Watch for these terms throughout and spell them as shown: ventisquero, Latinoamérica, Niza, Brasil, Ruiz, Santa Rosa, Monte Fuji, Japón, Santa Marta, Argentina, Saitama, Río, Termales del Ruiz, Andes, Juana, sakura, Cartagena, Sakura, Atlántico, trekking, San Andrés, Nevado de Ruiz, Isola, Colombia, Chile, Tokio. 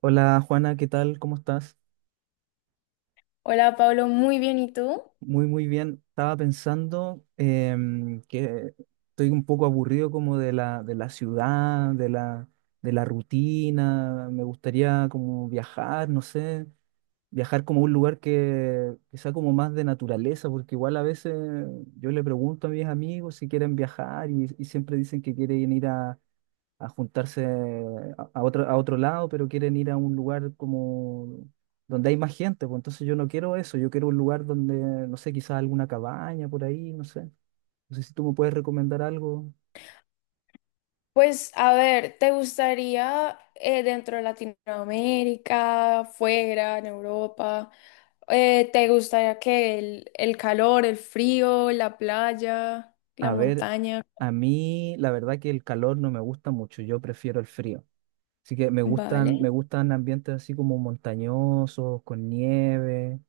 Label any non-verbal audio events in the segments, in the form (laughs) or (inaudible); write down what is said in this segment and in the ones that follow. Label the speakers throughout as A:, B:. A: Hola Juana, ¿qué tal? ¿Cómo estás?
B: Hola Pablo, muy bien, ¿y tú?
A: Muy, muy bien. Estaba pensando que estoy un poco aburrido como de la ciudad, de la rutina. Me gustaría como viajar, no sé, viajar como a un lugar que sea como más de naturaleza, porque igual a veces yo le pregunto a mis amigos si quieren viajar y siempre dicen que quieren ir a juntarse a otro lado, pero quieren ir a un lugar como donde hay más gente, pues entonces yo no quiero eso, yo quiero un lugar donde, no sé, quizás alguna cabaña por ahí, no sé. No sé si tú me puedes recomendar algo.
B: Pues a ver, ¿te gustaría dentro de Latinoamérica, fuera, en Europa? ¿Te gustaría que el calor, el frío, la playa, la
A: A ver,
B: montaña?
A: a mí la verdad que el calor no me gusta mucho, yo prefiero el frío. Así que me
B: Vale.
A: gustan, me gustan ambientes así como montañosos, con nieve,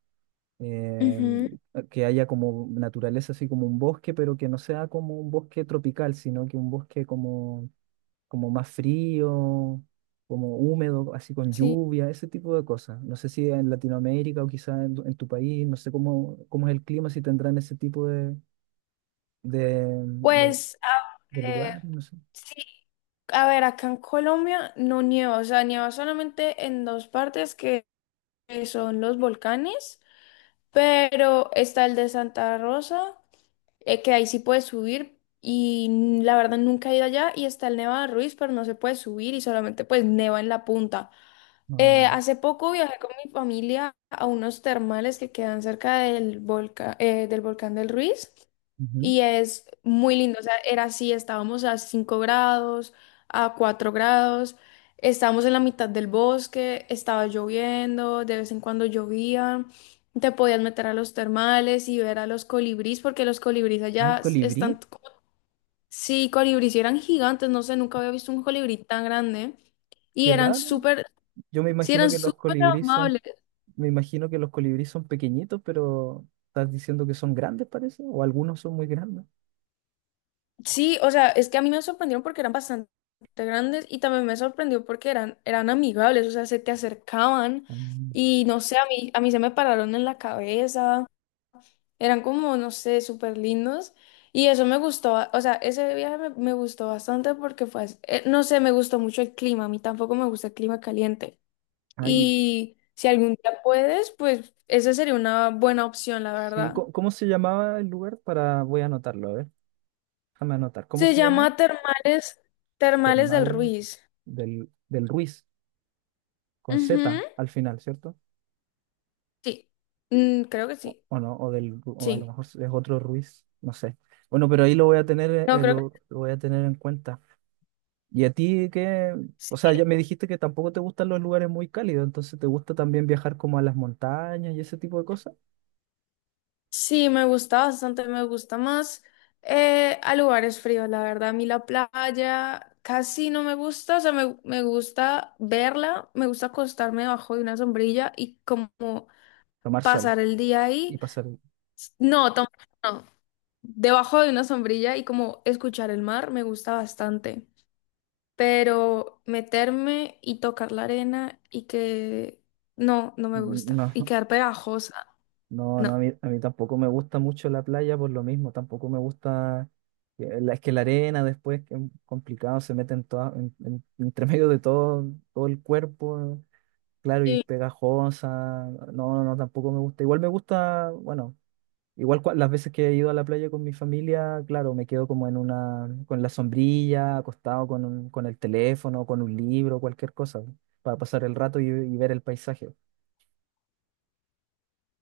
B: Ujú,
A: em, que haya como naturaleza, así como un bosque, pero que no sea como un bosque tropical, sino que un bosque como más frío, como húmedo, así con
B: sí.
A: lluvia, ese tipo de cosas. No sé si en Latinoamérica o quizás en tu país, no sé cómo es el clima, si tendrán ese tipo de, de-
B: Pues a
A: de
B: ver,
A: lugares, no sé.
B: sí, a ver, acá en Colombia no nieva, o sea, nieva solamente en dos partes que son los volcanes, pero está el de Santa Rosa. Que ahí sí puedes subir y la verdad nunca he ido allá y está el Nevado de Ruiz, pero no se puede subir y solamente pues neva en la punta.
A: No.
B: Hace poco viajé con mi familia a unos termales que quedan cerca del volcán, del volcán del Ruiz
A: Ujú.
B: y es muy lindo, o sea, era así, estábamos a 5 grados, a 4 grados, estábamos en la mitad del bosque, estaba lloviendo, de vez en cuando llovía. Te podías meter a los termales y ver a los colibrís, porque los colibrís
A: Ay,
B: allá están
A: colibrí,
B: como... Sí, colibrís y eran gigantes, no sé, nunca había visto un colibrí tan grande. Y
A: qué
B: eran
A: raro.
B: súper,
A: Yo me
B: sí,
A: imagino
B: eran
A: que los
B: súper
A: colibríes son,
B: amables.
A: Me imagino que los colibríes son pequeñitos, pero estás diciendo que son grandes, parece, o algunos son muy grandes.
B: Sí, o sea, es que a mí me sorprendieron porque eran bastante grandes y también me sorprendió porque eran, eran amigables, o sea, se te acercaban
A: Ah,
B: y no sé, a mí se me pararon en la cabeza. Eran como, no sé, súper lindos. Y eso me gustó, o sea, ese viaje me gustó bastante porque fue, no sé, me gustó mucho el clima, a mí tampoco me gusta el clima caliente.
A: ay,
B: Y si algún día puedes, pues esa sería una buena opción, la
A: sí,
B: verdad.
A: ¿cómo se llamaba el lugar? Para, voy a anotarlo, a ver, déjame anotar. ¿Cómo
B: Se
A: se llamaba?
B: llama Termales, Termales del
A: Termales
B: Ruiz.
A: del Ruiz, con
B: Ujú,
A: Z al final, ¿cierto?
B: sí, mm, creo que
A: O,
B: sí,
A: o no, o a lo
B: sí.
A: mejor es otro Ruiz, no sé. Bueno, pero ahí lo voy a tener, eh,
B: No,
A: eh,
B: creo que
A: lo, lo voy a tener en cuenta. ¿Y a ti qué? O
B: sí.
A: sea, ya me dijiste que tampoco te gustan los lugares muy cálidos, entonces ¿te gusta también viajar como a las montañas y ese tipo de cosas?
B: Sí, me gusta bastante, me gusta más a lugares fríos, la verdad. A mí la playa casi no me gusta, o sea, me gusta verla, me gusta acostarme debajo de una sombrilla y como
A: Tomar sol
B: pasar el día
A: y
B: ahí.
A: pasar.
B: No, tampoco, no, debajo de una sombrilla y como escuchar el mar me gusta bastante, pero meterme y tocar la arena y que no, no me
A: Mm,
B: gusta y
A: no.
B: quedar pegajosa,
A: No, no, a
B: no.
A: mí, a mí tampoco me gusta mucho la playa por lo mismo, tampoco me gusta, es que la arena después que es complicado, se mete en (laughs) entre medio de todo el cuerpo, claro, y es pegajosa, no, no, no, tampoco me gusta, igual me gusta, bueno, igual las veces que he ido a la playa con mi familia, claro, me quedo como con la sombrilla, acostado con el teléfono, con un libro, cualquier cosa, para pasar el rato y ver el paisaje.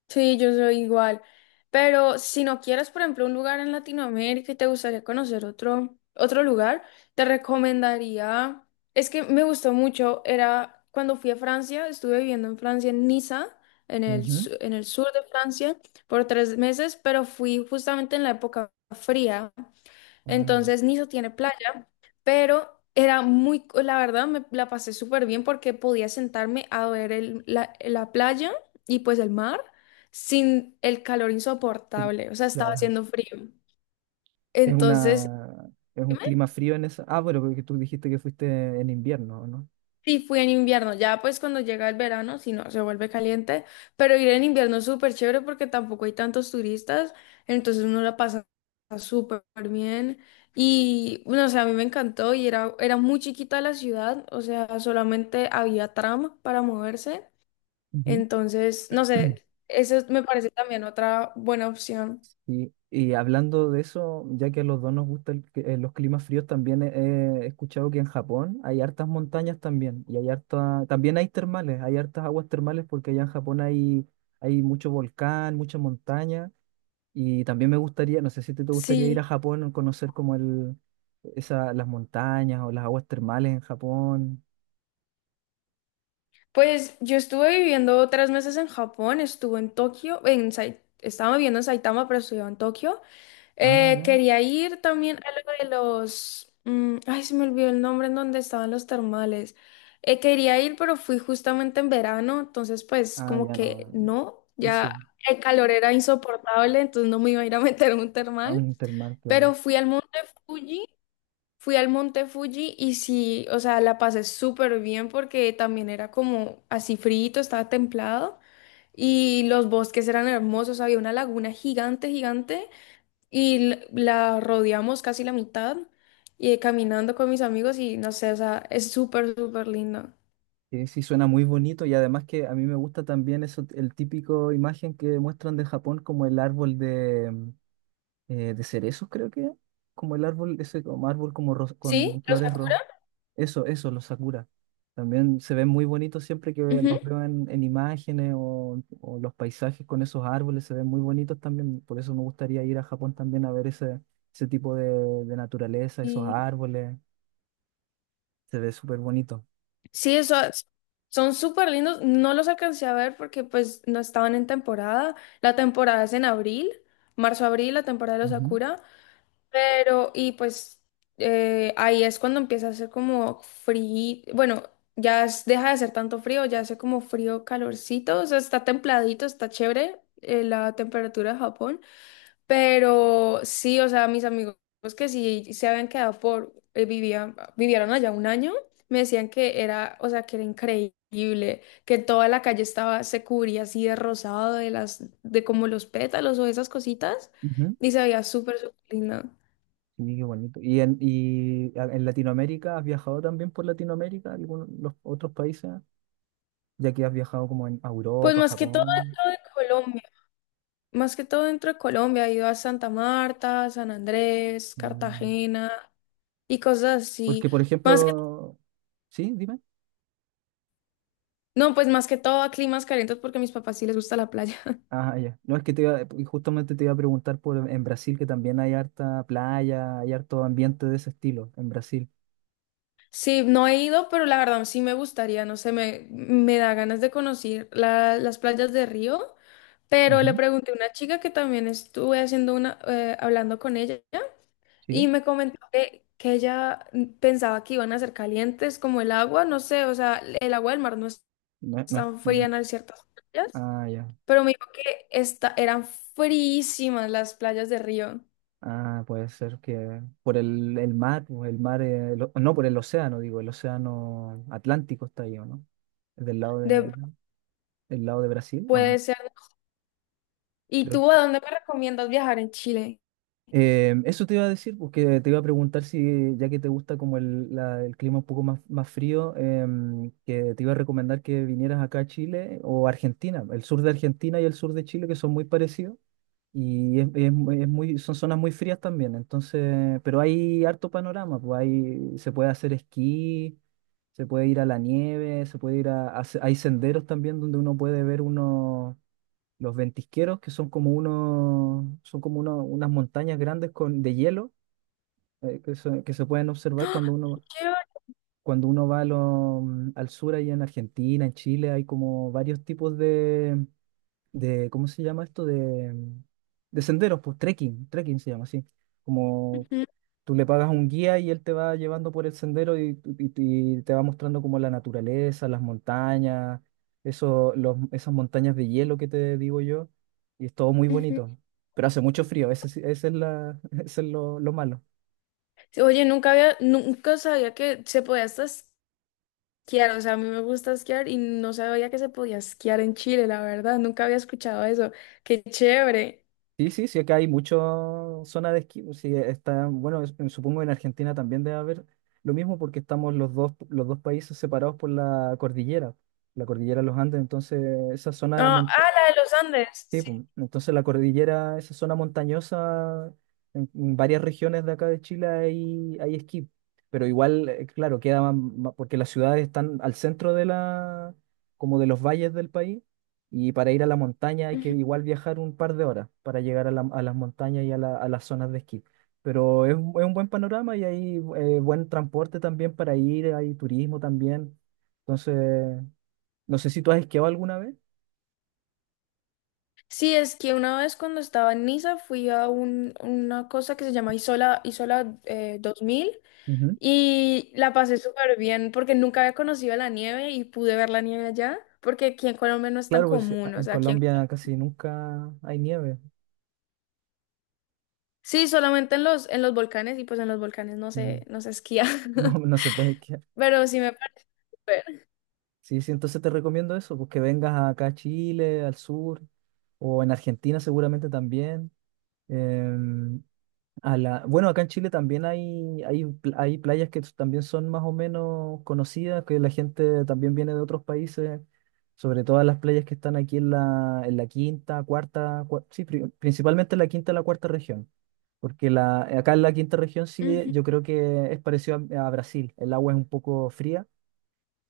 B: Sí, yo soy igual. Pero si no quieres, por ejemplo, un lugar en Latinoamérica y te gustaría conocer otro, otro lugar, te recomendaría. Es que me gustó mucho. Era cuando fui a Francia, estuve viviendo en Francia, en Niza,
A: Ujú.
B: en el sur de Francia, por tres meses, pero fui justamente en la época fría.
A: Ah,
B: Entonces, Niza tiene playa pero era muy, la verdad me la pasé súper bien porque podía sentarme a ver la playa y pues el mar sin el calor
A: sí,
B: insoportable, o sea, estaba
A: claro.
B: haciendo frío. Entonces,
A: Es un clima frío en eso. Ah, bueno, porque tú dijiste que fuiste en invierno, ¿no?
B: sí, fui en invierno, ya pues cuando llega el verano, si no, se vuelve caliente, pero ir en invierno es súper chévere porque tampoco hay tantos turistas, entonces uno la pasa súper bien y no sé, a mí me encantó y era, era muy chiquita la ciudad, o sea, solamente había tram para moverse,
A: Ujú.
B: entonces, no sé, eso me parece también otra buena opción.
A: Y hablando de eso, ya que a los dos nos gustan los climas fríos, también he escuchado que en Japón hay hartas montañas también, y también hay termales, hay hartas aguas termales porque allá en Japón hay mucho volcán, mucha montaña, y también me gustaría, no sé si te gustaría ir a
B: Sí.
A: Japón a conocer como las montañas o las aguas termales en Japón.
B: Pues yo estuve viviendo tres meses en Japón, estuve en Tokio, estaba viviendo en Saitama, pero estudiaba en Tokio.
A: Ah, ya.
B: Quería ir también a lo de los... se me olvidó el nombre en donde estaban los termales. Quería ir, pero fui justamente en verano, entonces pues
A: Ah,
B: como
A: ya
B: que
A: no.
B: no, ya
A: Sí,
B: el calor era insoportable, entonces no me iba a ir a (laughs) meter a un
A: a
B: termal.
A: un termal,
B: Pero
A: claro.
B: fui al monte Fuji Fui al Monte Fuji y sí, o sea, la pasé súper bien porque también era como así frito, estaba templado y los bosques eran hermosos, había una laguna gigante, gigante y la rodeamos casi la mitad y caminando con mis amigos y no sé, o sea, es súper, súper lindo.
A: Sí, sí, suena muy bonito y además que a mí me gusta también eso, el típico imagen que muestran de Japón como el árbol de cerezos, creo que, como el árbol, ese como árbol como
B: ¿Sí?
A: con
B: ¿Los
A: flores
B: Sakura?
A: rosas. Eso, los sakura. También se ven muy bonitos siempre que los
B: Ujú.
A: veo en imágenes o los paisajes con esos árboles se ven muy bonitos también. Por eso me gustaría ir a Japón también a ver ese, ese tipo de naturaleza, esos
B: Y
A: árboles. Se ve súper bonito.
B: sí, eso, son súper lindos, no los alcancé a ver porque pues no estaban en temporada, la temporada es en abril, marzo-abril, la temporada de los
A: Ujú,
B: Sakura. Pero, y pues ahí es cuando empieza a hacer como frío, bueno, deja de ser tanto frío, ya hace como frío, calorcito, o sea, está templadito, está chévere la temperatura de Japón, pero sí, o sea, mis amigos que sí se habían quedado por, vivieron allá un año, me decían que era, o sea, que era increíble, que toda la calle estaba, se cubría así de rosado, de las, de como los pétalos o esas cositas,
A: ujú.
B: y se veía súper, súper linda.
A: Sí, qué bonito. ¿Y en Latinoamérica has viajado también por Latinoamérica, algunos los otros países, ya que has viajado como en a
B: Pues
A: Europa,
B: más que todo
A: Japón?
B: dentro de (laughs) Colombia, más que todo dentro de Colombia, he ido a Santa Marta, San Andrés,
A: Mm.
B: Cartagena y cosas así.
A: Porque, por
B: Más que,
A: ejemplo, sí, dime.
B: no, pues más que todo a climas calientes porque a mis papás sí les gusta la playa. (laughs)
A: Ah, ya. No, es que y justamente te iba a preguntar por en Brasil, que también hay harta playa, hay harto ambiente de ese estilo en Brasil.
B: Sí, no he ido, pero la verdad sí me gustaría, no sé, me da ganas de conocer las playas de Río, pero le
A: Ujú.
B: pregunté a una chica que también estuve haciendo una, hablando con ella y
A: Sí,
B: me comentó que ella pensaba que iban a ser calientes como el agua, no sé, o sea, el agua del mar no es
A: no,
B: tan fría en ciertas playas,
A: ah, ya.
B: pero me dijo que esta, eran frísimas las playas de Río.
A: Ah, puede ser que por el mar, o el mar, el no, por el océano, digo, el océano Atlántico está ahí, ¿o no? del lado
B: De,
A: de, del lado de Brasil o no?
B: puede ser. ¿Y
A: Creo,
B: tú a dónde me recomiendas viajar en Chile?
A: Eso te iba a decir, porque te iba a preguntar si, ya que te gusta como el clima un poco más frío, que te iba a recomendar que vinieras acá a Chile o Argentina, el sur de Argentina y el sur de Chile, que son muy parecidos, y es mu- es muy, son zonas muy frías también, entonces, pero hay harto panorama, pues se puede hacer esquí, se puede ir a la nieve, se puede ir a se- hay senderos también donde uno puede ver unos los ventisqueros, que son como unos, son como uno- unas montañas grandes de hielo que se pueden observar cuando uno,
B: Quiero...
A: va al sur, allá en Argentina, en Chile, hay como varios tipos de ¿cómo se llama esto? De senderos, pues trekking se llama así, como.
B: ujú,
A: Tú le pagas un guía y él te va llevando por el sendero y te va mostrando como la naturaleza, las montañas, eso, esas montañas de hielo que te digo yo. Y es todo muy
B: ujú.
A: bonito. Pero hace mucho frío, ese, sí- ese es, la, (laughs) ese es lo malo.
B: Sí, oye, nunca había, nunca sabía que se podía hasta esquiar. O sea, a mí me gusta esquiar y no sabía que se podía esquiar en Chile, la verdad. Nunca había escuchado eso. Qué chévere.
A: Sí, sí, sí, acá hay mucha zona de esquí. Sí, bueno, supongo en Argentina también debe haber lo mismo porque estamos los dos países separados por la cordillera de los Andes. Entonces, esa
B: No,
A: zona
B: ah,
A: montañosa.
B: la de los Andes.
A: Sí, pues, entonces la cordillera, esa zona montañosa, en varias regiones de acá de Chile hay, esquí, pero igual, claro, queda porque las ciudades están al centro como de los valles del país, y para ir a la montaña hay que
B: Sí.
A: igual viajar un par de horas para llegar a las montañas y a las zonas de esquí. Pero es un buen panorama y hay buen transporte también para ir, hay turismo también. Entonces, no sé si tú has esquiado alguna vez.
B: Sí, es que una vez cuando estaba en Niza fui a una cosa que se llama Isola, Isola 2000 y la pasé súper bien porque nunca había conocido la nieve y pude ver la nieve allá porque aquí en Colombia no es tan
A: Claro, pues
B: común, o
A: en
B: sea, aquí en...
A: Colombia casi nunca hay nieve.
B: Sí, solamente en los volcanes y pues en los volcanes
A: Mm,
B: no se esquía,
A: (laughs) no,
B: (laughs)
A: no se puede esquiar.
B: pero sí me parece súper.
A: Sí, sí, entonces te recomiendo eso, pues que vengas acá a Chile, al sur, o en Argentina seguramente también. Em, bueno, acá en Chile también hay playas que también son más o menos conocidas, que la gente también viene de otros países, sobre todo las playas que están aquí en la quinta, cuarta, sí, principalmente en la quinta y la cuarta región. Porque acá en la quinta región sí,
B: Ujú,
A: yo creo que es parecido a Brasil. El agua es un poco fría,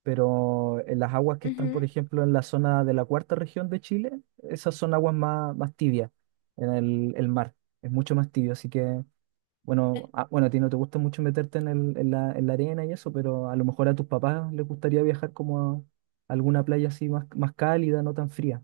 A: pero en las aguas que están, por
B: ujú.
A: ejemplo, en la zona de la cuarta región de Chile, esas son aguas más, más tibias en el mar. Es mucho más tibio, así que, bueno, ah, bueno, a ti no te gusta mucho meterte en la arena y eso, pero a lo mejor a tus papás les gustaría viajar como a alguna playa así más, más cálida, no tan fría.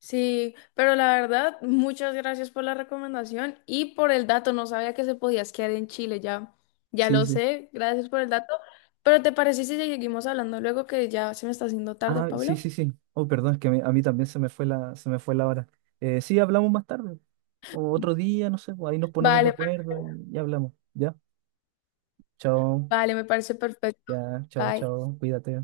B: Sí, pero la verdad, muchas gracias por la recomendación y por el dato. No sabía que se podía esquiar en Chile, ya, ya
A: Sí,
B: lo
A: sí.
B: sé. Gracias por el dato. Pero ¿te parece si seguimos hablando luego que ya se me está haciendo tarde,
A: Ah, sí,
B: Pablo?
A: sí, sí. Oh, perdón, es que a mí también se me fue se me fue la hora. Sí, hablamos más tarde, o otro día, no sé, pues ahí nos ponemos de
B: Vale, per...
A: acuerdo y hablamos. Ya, chao,
B: vale, me parece perfecto.
A: ya, chao,
B: Bye.
A: chao, cuídate.